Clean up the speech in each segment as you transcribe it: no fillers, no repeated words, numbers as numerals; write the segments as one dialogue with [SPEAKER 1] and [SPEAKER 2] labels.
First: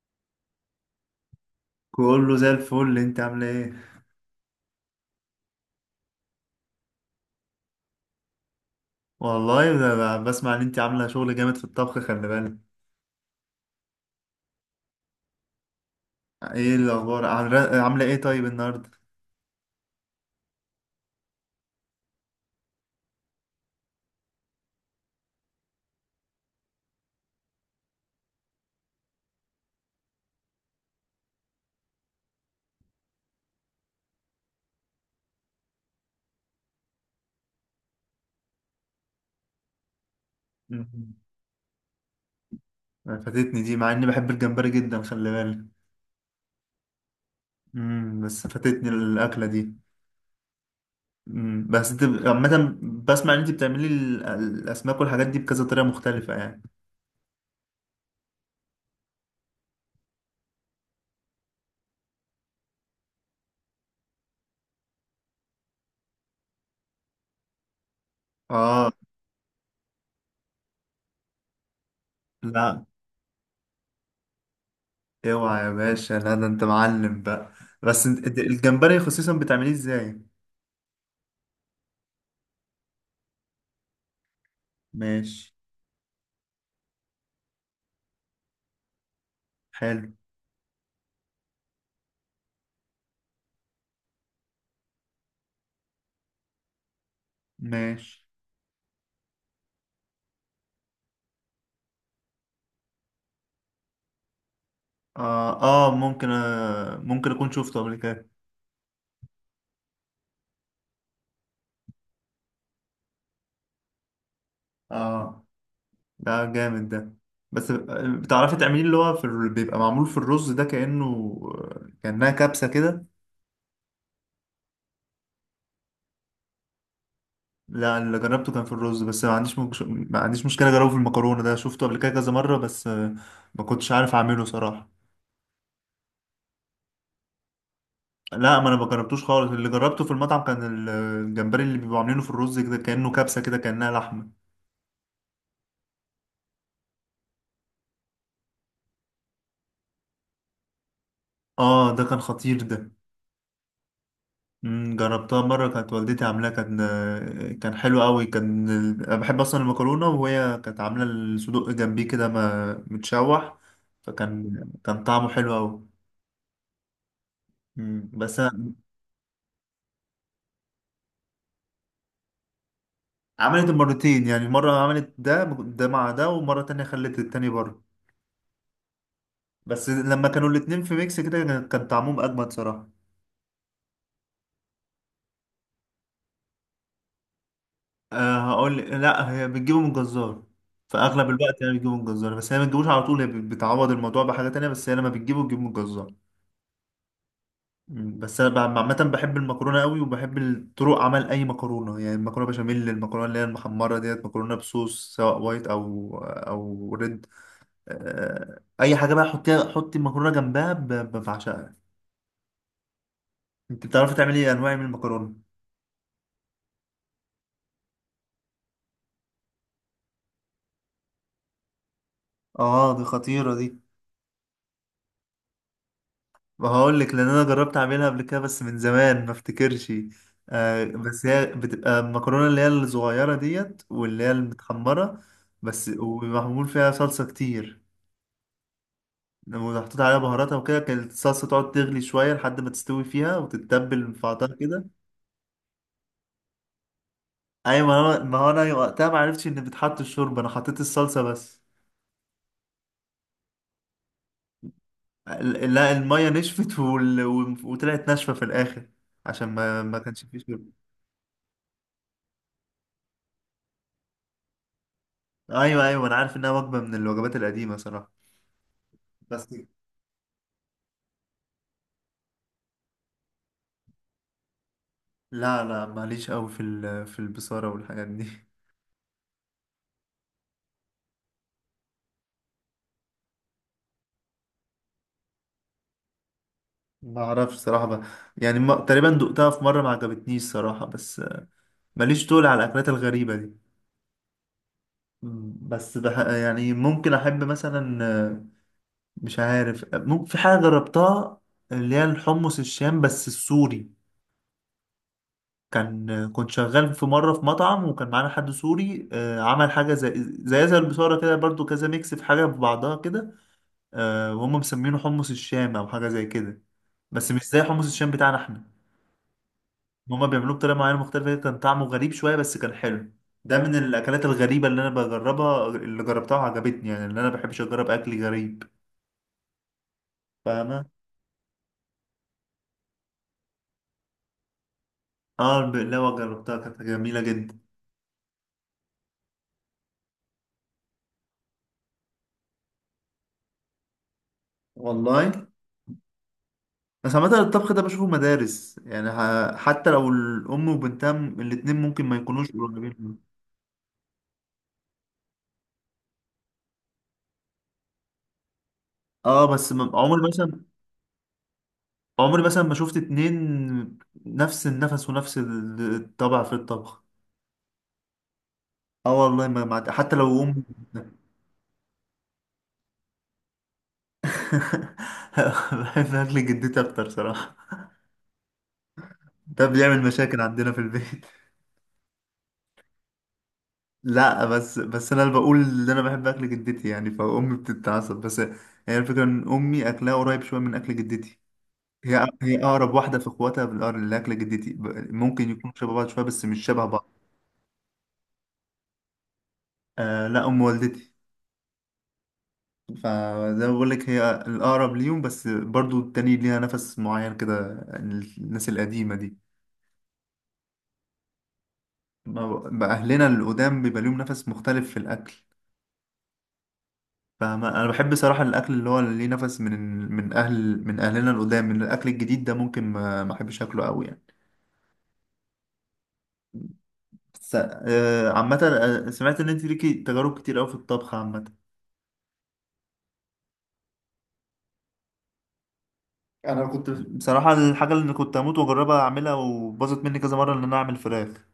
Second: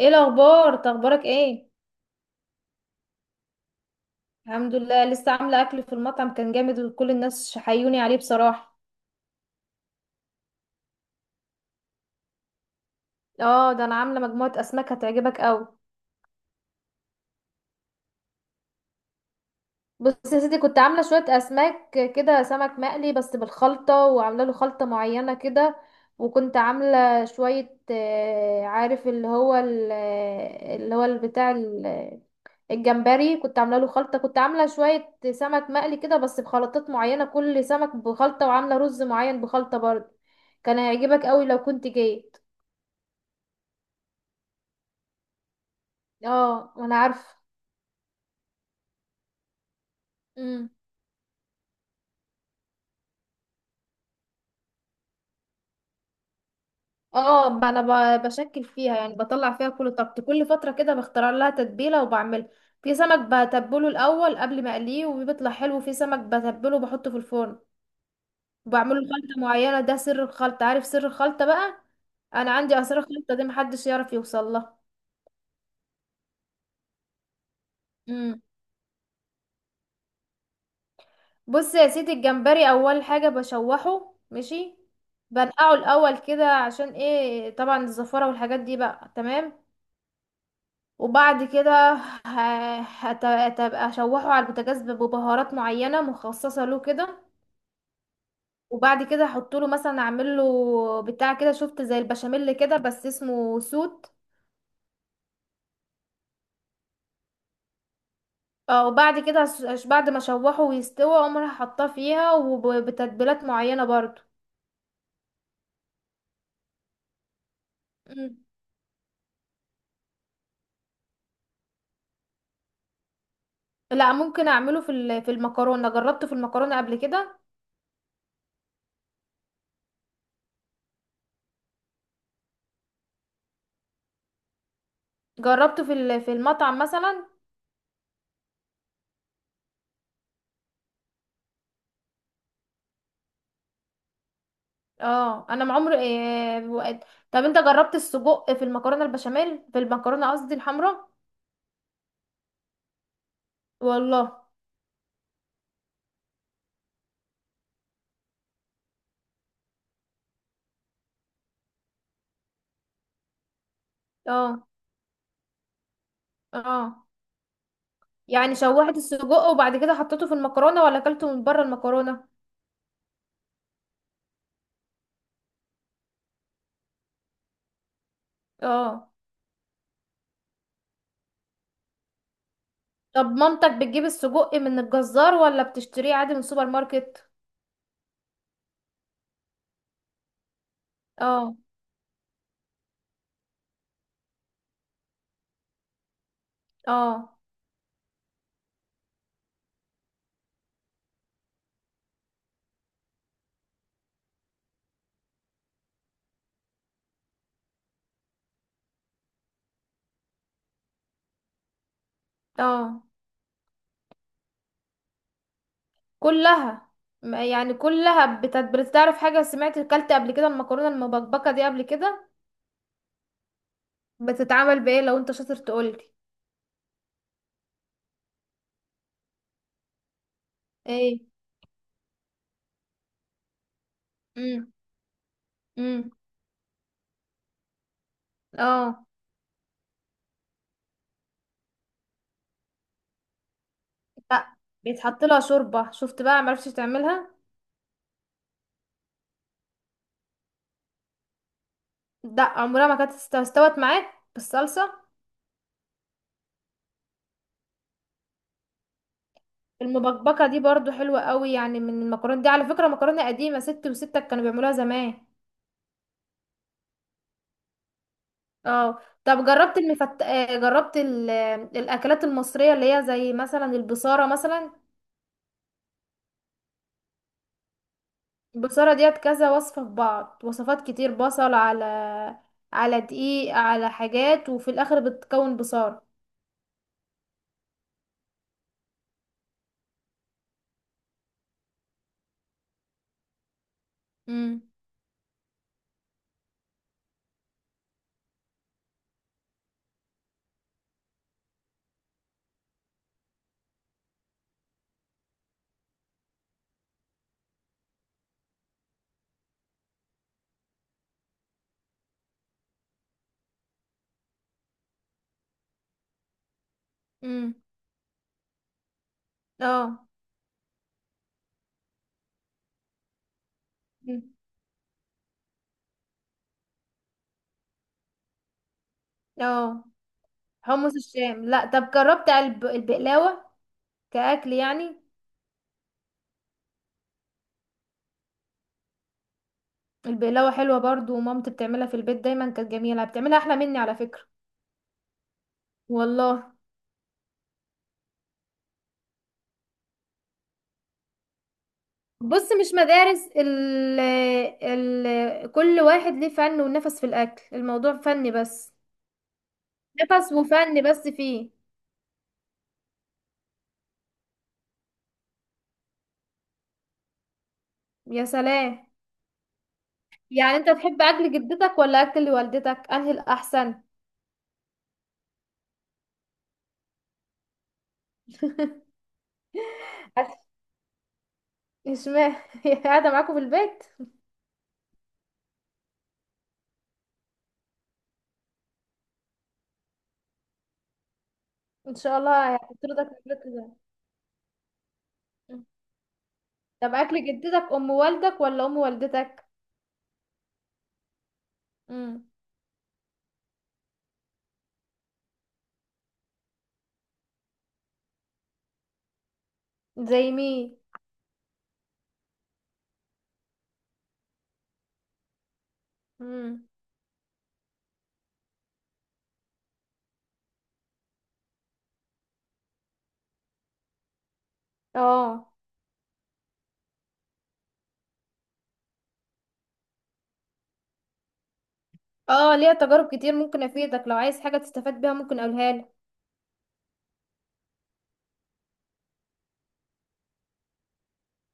[SPEAKER 1] ايه الاخبار، اخبارك ايه؟
[SPEAKER 2] كله زي الفل. انت عامله ايه؟
[SPEAKER 1] الحمد لله. لسه عامله اكل في المطعم كان جامد، وكل الناس حيوني عليه بصراحه.
[SPEAKER 2] والله ده بسمع ان انت عامله شغل جامد في الطبخ، خلي بالك.
[SPEAKER 1] اه، ده انا عامله مجموعه اسماك هتعجبك قوي.
[SPEAKER 2] ايه الاخبار؟ عاملة ايه طيب النهارده؟
[SPEAKER 1] بص يا سيدي، كنت عاملة شوية أسماك كده، سمك مقلي بس بالخلطة، وعاملة له خلطة معينة كده. وكنت عاملة شوية عارف الجمبري، كنت عاملة له خلطة، كنت عاملة شوية سمك مقلي كده بس بخلطات معينة، كل سمك بخلطة، وعاملة رز معين بخلطة برضه. كان
[SPEAKER 2] مم.
[SPEAKER 1] هيعجبك قوي لو كنت جيت.
[SPEAKER 2] فاتتني دي مع اني بحب الجمبري جدا، خلي بالك.
[SPEAKER 1] اه، وانا عارفة.
[SPEAKER 2] بس فاتتني الاكله دي. بس انت عامه بسمع ان انت بتعملي الاسماك والحاجات دي بكذا طريقه مختلفه يعني.
[SPEAKER 1] اه، انا بشكل فيها، يعني بطلع فيها كل طاقتي، كل فتره كده بختار لها تتبيله وبعملها. في سمك بتبله الاول قبل ما اقليه وبيطلع حلو، في سمك بتبله وبحطه في الفرن.
[SPEAKER 2] اه.
[SPEAKER 1] وبعمله خلطه معينه، ده سر الخلطه، عارف سر الخلطه بقى. انا عندي
[SPEAKER 2] لا
[SPEAKER 1] اسرار الخلطه دي محدش يعرف يوصل لها.
[SPEAKER 2] اوعى يا باشا، لا ده انت معلم بقى. بس انت
[SPEAKER 1] امم.
[SPEAKER 2] الجمبري خصيصا بتعمليه ازاي؟
[SPEAKER 1] بص يا سيدي، الجمبري اول حاجه بشوحه. ماشي.
[SPEAKER 2] ماشي.
[SPEAKER 1] بنقعه الاول كده، عشان ايه؟ طبعا الزفاره والحاجات دي بقى. تمام.
[SPEAKER 2] حلو.
[SPEAKER 1] وبعد كده هتبقى اشوحه على البوتاجاز ببهارات معينه مخصصه له كده.
[SPEAKER 2] ماشي.
[SPEAKER 1] وبعد كده احط له مثلا، اعمل له بتاع كده، شفت زي البشاميل كده بس اسمه سوت.
[SPEAKER 2] آه, ممكن ممكن أكون شفته قبل كده.
[SPEAKER 1] اه، وبعد كده بعد ما اشوحه ويستوي اقوم رايحة حاطاه فيها وبتتبيلات معينه برضو.
[SPEAKER 2] آه ده جامد ده. بس
[SPEAKER 1] مم.
[SPEAKER 2] بتعرفي تعمليه اللي هو في ال... بيبقى معمول في الرز ده كأنه كأنها كبسة كده.
[SPEAKER 1] لا، ممكن اعمله في المكرونه، جربته في المكرونه قبل كده.
[SPEAKER 2] لا اللي جربته كان في الرز بس ما عنديش ما عنديش مشكلة أجربه في المكرونة، ده شفته قبل كده كذا مرة بس ما كنتش عارف أعمله صراحة.
[SPEAKER 1] جربته في المطعم مثلا.
[SPEAKER 2] لا ما أنا ما جربتوش خالص، اللي جربته في المطعم كان ال- الجمبري اللي بيبقوا عاملينه في الرز كده كأنه كبسة كده كأنها لحمة.
[SPEAKER 1] اه، انا ما عمري إيه وقت. طب انت جربت السجق في المكرونه البشاميل، في المكرونه قصدي الحمراء؟
[SPEAKER 2] آه ده كان خطير ده.
[SPEAKER 1] والله.
[SPEAKER 2] جربتها مرة كانت والدتي عاملاها، كان حلو قوي. أنا بحب أصلا المكرونة، وهي كانت عاملة الصدوق جنبيه كده ما متشوح، فكان
[SPEAKER 1] اه،
[SPEAKER 2] كان طعمه حلو قوي.
[SPEAKER 1] اه.
[SPEAKER 2] مم، بس
[SPEAKER 1] يعني
[SPEAKER 2] أنا-
[SPEAKER 1] شوحت السجق وبعد كده حطيته في المكرونه، ولا اكلته من بره المكرونه؟
[SPEAKER 2] عملت مرتين يعني، مرة عملت ده ده مع ده، ومرة تانية خلت التاني بره.
[SPEAKER 1] اه.
[SPEAKER 2] بس لما كانوا الاتنين في ميكس كده كان طعمهم أجمد صراحة.
[SPEAKER 1] طب مامتك بتجيب السجق من الجزار، ولا بتشتريه عادي من السوبر ماركت؟
[SPEAKER 2] أه هقول لا، هي بتجيبه من الجزار. في أغلب
[SPEAKER 1] اه،
[SPEAKER 2] الوقت هي بتجيبه من الجزار، بس هي ما بتجيبوش على طول، هي بتعوض الموضوع بحاجة تانية، بس هي لما بتجيبه بتجيبه من الجزار.
[SPEAKER 1] اه،
[SPEAKER 2] بس انا عامه بحب المكرونه قوي، وبحب طرق عمل اي مكرونه، يعني المكرونه بشاميل، المكرونه اللي هي المحمره ديت، مكرونه بصوص سواء وايت او ريد. اي حاجه بقى، حطيها حطي المكرونه جنبها بعشقها.
[SPEAKER 1] اه.
[SPEAKER 2] انت بتعرفي تعملي انواع من المكرونه؟
[SPEAKER 1] كلها. يعني كلها بتعرف. حاجه، سمعت اكلت قبل كده المكرونه المبكبكه دي قبل كده؟
[SPEAKER 2] اه دي خطيره دي.
[SPEAKER 1] بتتعمل بايه؟ لو انت شاطر تقولي.
[SPEAKER 2] وهقول لك، لان انا جربت اعملها قبل كده بس من زمان، ما افتكرش. آه
[SPEAKER 1] ايه؟
[SPEAKER 2] بس هي بتبقى المكرونه اللي هي الصغيره ديت، واللي هي المتحمره، بس
[SPEAKER 1] امم.
[SPEAKER 2] ومعمول فيها صلصه كتير.
[SPEAKER 1] اه.
[SPEAKER 2] لما محطوط عليها بهاراتها وكده، كانت الصلصة تقعد تغلي شوية لحد ما تستوي فيها وتتبل في
[SPEAKER 1] لا.
[SPEAKER 2] بعضها كده.
[SPEAKER 1] بيتحط لها شوربه، شفت بقى؟ معرفتش تعملها.
[SPEAKER 2] أيوة، ما هو أنا وقتها ما عرفتش إن بتحط الشوربة، أنا حطيت الصلصة بس.
[SPEAKER 1] لا، عمرها ما كانت استوت معاك بالصلصه.
[SPEAKER 2] لا المية نشفت وطلعت ناشفة في الآخر، عشان ما كانش فيه
[SPEAKER 1] المبكبكه دي
[SPEAKER 2] شوربة.
[SPEAKER 1] برضو حلوه قوي، يعني من المكرونه دي. على فكره مكرونه قديمه، ستي وستك كانوا بيعملوها زمان.
[SPEAKER 2] أيوة، أنا عارف إنها وجبة من الوجبات القديمة صراحة.
[SPEAKER 1] اه. طب
[SPEAKER 2] بس
[SPEAKER 1] جربت المفت... آه، جربت ال... آه، الاكلات المصريه اللي هي زي مثلا البصاره مثلا؟
[SPEAKER 2] لا، لا ماليش قوي في ال... في البصارة والحاجات دي
[SPEAKER 1] البصاره ديت كذا وصفه في بعض، وصفات كتير، بصل على دقيق على حاجات، وفي الاخر بتكون بصاره.
[SPEAKER 2] ما اعرفش صراحة بقى. يعني ما... تقريبا دقتها في مرة ما عجبتنيش صراحة، بس ماليش طول على الأكلات الغريبة دي.
[SPEAKER 1] امم.
[SPEAKER 2] بس بح يعني، ممكن احب مثلا مش عارف، ممكن في حاجه جربتها اللي هي الحمص الشام بس السوري. كان كنت شغال في مره في مطعم وكان معانا حد سوري، عمل حاجه زي زي البصاره كده برضو، كذا ميكس في حاجه في بعضها كده. وهم مسمينه حمص الشام او حاجه زي كده، بس مش
[SPEAKER 1] امم.
[SPEAKER 2] زي حمص الشام بتاعنا احنا.
[SPEAKER 1] اه.
[SPEAKER 2] هما بيعملوه بطريقه معينه مختلفه، كان طعمه غريب شويه بس كان حلو. ده من
[SPEAKER 1] مم.
[SPEAKER 2] الاكلات الغريبه اللي انا بجربها، اللي جربتها وعجبتني يعني، اللي انا بحبش اجرب اكل غريب.
[SPEAKER 1] اه.
[SPEAKER 2] فاهمة؟
[SPEAKER 1] حمص الشام؟ لا، طب جربت البقلاوة كأكل يعني؟
[SPEAKER 2] اه البقلاوة جربتها كانت جميلة جدا.
[SPEAKER 1] البقلاوة حلوة برضو، ومامتي بتعملها في البيت دايما، كانت جميلة، بتعملها أحلى مني على فكرة.
[SPEAKER 2] والله.
[SPEAKER 1] والله.
[SPEAKER 2] بس عامة الطبخ ده بشوفه مدارس، يعني حتى لو الأم وبنتها الاتنين ممكن ما
[SPEAKER 1] بص،
[SPEAKER 2] يكونوش
[SPEAKER 1] مش
[SPEAKER 2] قريبين
[SPEAKER 1] مدارس،
[SPEAKER 2] من-.
[SPEAKER 1] ال ال كل واحد ليه فن ونفس في الأكل، الموضوع فن بس.
[SPEAKER 2] اه بس
[SPEAKER 1] نفس وفن، بس فيه.
[SPEAKER 2] عمري مثلا ما شفت اتنين نفس النفس ونفس الطبع في الطبخ.
[SPEAKER 1] يا سلام.
[SPEAKER 2] اه والله حتى لو
[SPEAKER 1] يعني
[SPEAKER 2] أم.
[SPEAKER 1] انت تحب أكل جدتك ولا أكل والدتك، أنهي الأحسن؟
[SPEAKER 2] بحب أكل جدتي أكتر صراحة، ده بيعمل
[SPEAKER 1] أكل.
[SPEAKER 2] مشاكل عندنا في البيت.
[SPEAKER 1] اشمعنى؟ هي قاعدة معاكم في البيت؟
[SPEAKER 2] لا بس انا اللي بقول ان انا بحب اكل جدتي يعني فامي بتتعصب، بس هي الفكره ان امي اكلها قريب شويه من اكل جدتي.
[SPEAKER 1] ان شاء
[SPEAKER 2] هي
[SPEAKER 1] الله
[SPEAKER 2] هي اقرب
[SPEAKER 1] هتطردك من
[SPEAKER 2] واحده في
[SPEAKER 1] البيت
[SPEAKER 2] اخواتها
[SPEAKER 1] ده.
[SPEAKER 2] لاكل جدتي، ممكن يكون شبه بعض شويه بس مش شبه
[SPEAKER 1] طب
[SPEAKER 2] بعض.
[SPEAKER 1] اكل جدتك، ام والدك ولا ام والدتك؟
[SPEAKER 2] آه لا ام والدتي.
[SPEAKER 1] امم.
[SPEAKER 2] فزي ما بقول لك هي الاقرب ليهم، بس برضو التاني ليها نفس معين كده، الناس القديمه دي.
[SPEAKER 1] زي مين؟
[SPEAKER 2] بقى اهلنا القدام بيبقى ليهم نفس مختلف في الاكل.
[SPEAKER 1] امم.
[SPEAKER 2] فاهمة؟ انا بحب صراحة الاكل اللي هو اللي ليه نفس من من اهل من اهلنا القدام. من الاكل الجديد ده ممكن ما احبش اكله قوي يعني.
[SPEAKER 1] اه.
[SPEAKER 2] بس عامة، سمعت ان انت ليكي تجارب كتير قوي في الطبخ عامة.
[SPEAKER 1] اه. ليها تجارب كتير، ممكن افيدك لو عايز حاجة تستفاد بيها، ممكن اقولها لك.
[SPEAKER 2] انا كنت بصراحة الحاجة اللي كنت اموت واجربها اعملها وباظت مني كذا مرة، ان انا اعمل فراخ.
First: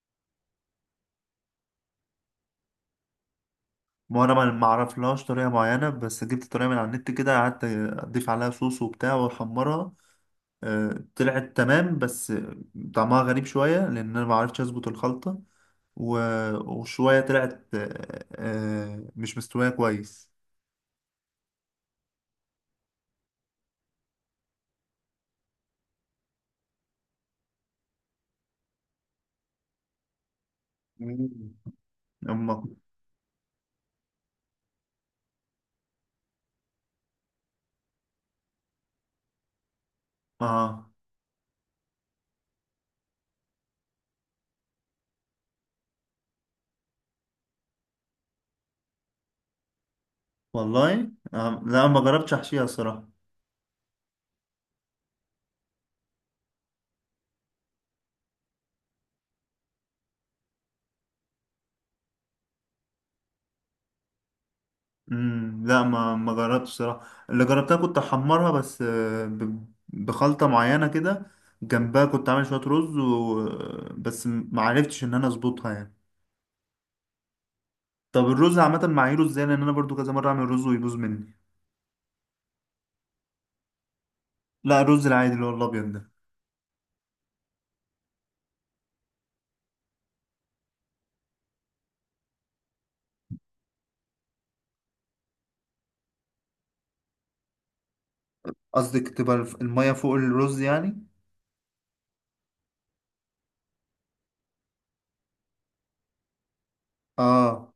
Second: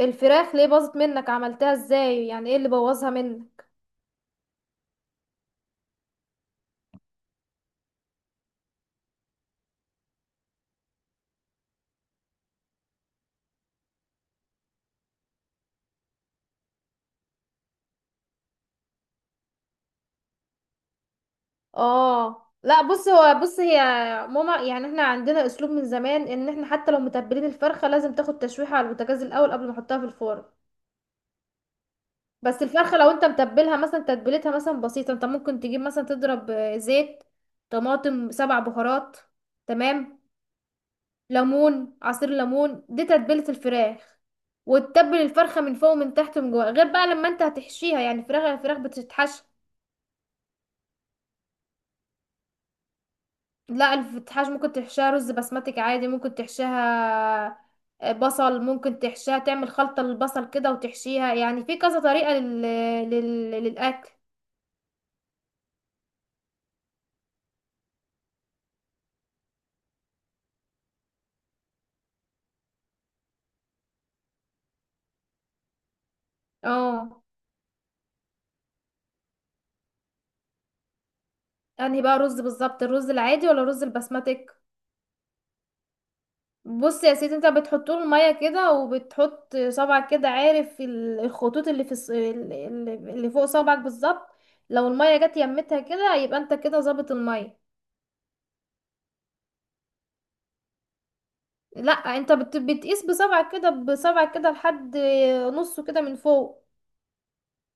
[SPEAKER 1] الفراخ ليه باظت منك؟ عملتها ازاي؟ يعني ايه اللي بوظها منك؟
[SPEAKER 2] ما انا ما اعرفلهاش طريقة معينة، بس جبت طريقة من على النت كده، قعدت اضيف عليها صوص وبتاع واحمرها. طلعت تمام بس طعمها غريب شوية، لان انا ما عرفتش اظبط الخلطة. و- وشوية طلعت مش مستوية كويس.
[SPEAKER 1] اه، لا، بص هو بص هي ماما، يعني احنا عندنا اسلوب من زمان ان احنا حتى لو متبلين الفرخة لازم تاخد تشويحة على البوتاجاز الاول قبل ما احطها في الفرن.
[SPEAKER 2] مم. أما
[SPEAKER 1] بس الفرخة لو انت متبلها مثلا، تتبيلتها مثلا بسيطة، انت ممكن تجيب مثلا، تضرب زيت، طماطم، سبع بهارات، تمام؟
[SPEAKER 2] آه
[SPEAKER 1] ليمون، عصير ليمون، دي تتبيلة الفراخ. وتتبل الفرخة من فوق ومن تحت ومن جوه، غير بقى لما انت هتحشيها، يعني الفراخ بتتحشى.
[SPEAKER 2] والله آه. لا ما جربتش أحشيها صراحة.
[SPEAKER 1] لا، الفتحاش ممكن تحشيها رز بسمتك عادي، ممكن تحشيها. بصل ممكن تحشيها، تعمل خلطة للبصل كده وتحشيها، يعني في كذا طريقة للأكل.
[SPEAKER 2] لا ما جربتش صراحة، اللي جربتها كنت أحمرها بس بخلطة معينة كده، جنبها كنت عامل شوية رز و... بس ما عرفتش إن أنا أظبطها يعني.
[SPEAKER 1] اه.
[SPEAKER 2] طب الرز عامة معاييره إزاي؟ لأن أنا برضو كذا مرة أعمل رز ويبوظ مني.
[SPEAKER 1] انهي بقى رز بالظبط؟ الرز العادي ولا الرز البسمتك؟
[SPEAKER 2] لا الرز العادي اللي هو الأبيض ده.
[SPEAKER 1] بص يا سيدي، انت بتحط له الميه كده، وبتحط صبعك كده، عارف الخطوط اللي في الص- ال- ال- اللي فوق صبعك بالظبط. لو الميه جت يمتها كده يبقى انت كده ظابط الميه.
[SPEAKER 2] قصدك تبقى المية فوق الرز يعني؟
[SPEAKER 1] لا، انت بتقيس بصبعك كده، بصبعك كده لحد نصه كده من فوق.
[SPEAKER 2] آه،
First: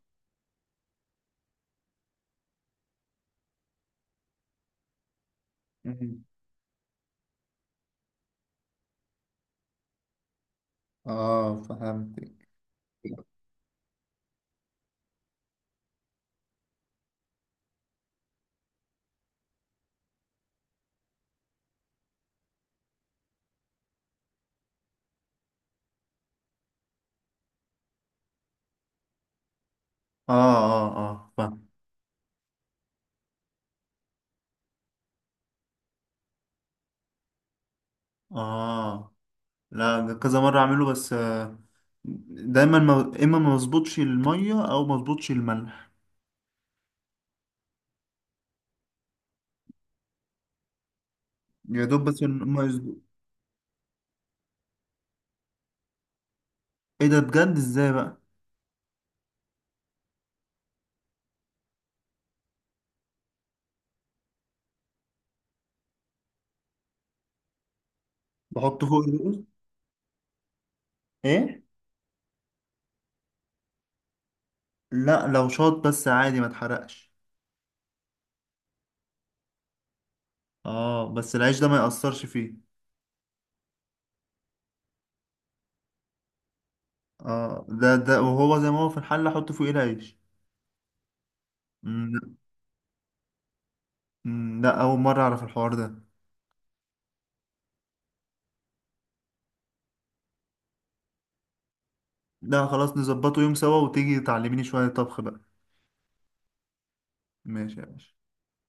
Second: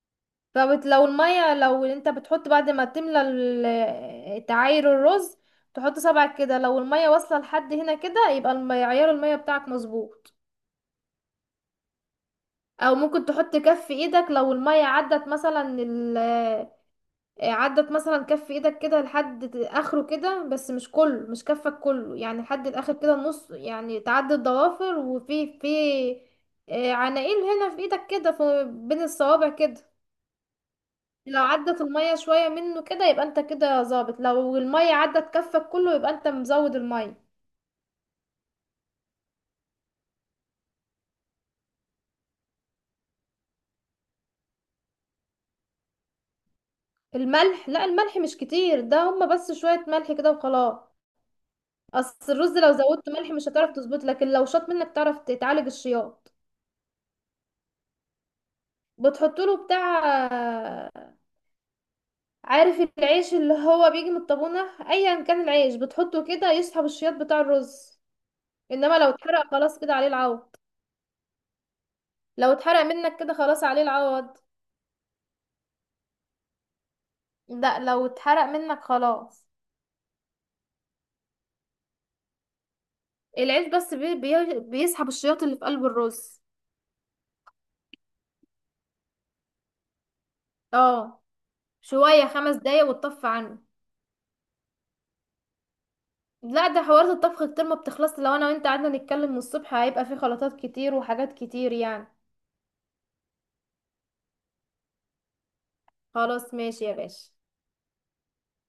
[SPEAKER 1] لو انت بتحط بعد ما تملى تعاير الرز. تحط صبعك كده، لو الميه واصله لحد هنا كده يبقى عيار الميه بتاعك مظبوط.
[SPEAKER 2] اه فهمتك.
[SPEAKER 1] او ممكن تحط كف ايدك، لو المية عدت مثلا عدت مثلا كف ايدك كده لحد اخره كده، بس مش كله، مش كفك كله، يعني لحد الاخر كده نص، يعني تعدي الضوافر، وفي في آه، عناقيل هنا في ايدك كده، في بين الصوابع كده.
[SPEAKER 2] اه
[SPEAKER 1] لو
[SPEAKER 2] فاهم.
[SPEAKER 1] عدت المية شوية منه كده يبقى انت كده ظابط، لو المية عدت كفك كله يبقى انت مزود المية.
[SPEAKER 2] اه لا ده كذا مرة اعمله بس دايما ما مظبوطش المية، او ما مظبوطش الملح.
[SPEAKER 1] الملح، لا الملح مش كتير ده، هما بس شوية ملح كده وخلاص.
[SPEAKER 2] يا دوب بس إن
[SPEAKER 1] اصل الرز
[SPEAKER 2] ما
[SPEAKER 1] لو زودت
[SPEAKER 2] يظبط.
[SPEAKER 1] ملح مش هتعرف تظبط، لكن لو شاط منك تعرف تعالج الشياط.
[SPEAKER 2] ايه ده بجد؟ ازاي بقى؟
[SPEAKER 1] بتحط له بتاع، عارف العيش اللي هو بيجي من الطابونة، ايا كان العيش بتحطه كده يسحب الشياط بتاع الرز.
[SPEAKER 2] بحط
[SPEAKER 1] انما
[SPEAKER 2] فوق
[SPEAKER 1] لو
[SPEAKER 2] الرز؟
[SPEAKER 1] اتحرق خلاص كده عليه العوض.
[SPEAKER 2] ايه؟
[SPEAKER 1] لو اتحرق منك كده خلاص عليه العوض.
[SPEAKER 2] لا لو شاط بس عادي ما اتحرقش.
[SPEAKER 1] لا، لو اتحرق منك خلاص.
[SPEAKER 2] اه بس العيش ده ما يأثرش فيه؟
[SPEAKER 1] العيش بس بي بي بيسحب الشياط اللي في قلب الرز.
[SPEAKER 2] اه ده ده وهو زي ما هو في الحلة احط فوقيه العيش؟
[SPEAKER 1] اه.
[SPEAKER 2] مم،
[SPEAKER 1] شوية،
[SPEAKER 2] لا
[SPEAKER 1] 5 دقايق وتطفى عنه.
[SPEAKER 2] مم، لا، اول مرة اعرف الحوار ده.
[SPEAKER 1] لا، ده حوارات الطبخ كتير، ما بتخلص، لو انا وانت قعدنا نتكلم من الصبح هيبقى في خلطات كتير وحاجات كتير يعني.
[SPEAKER 2] لا خلاص، نظبطه يوم سوا وتيجي تعلميني شوية طبخ بقى.
[SPEAKER 1] خلاص ماشي يا باشا.
[SPEAKER 2] ماشي يا باشا.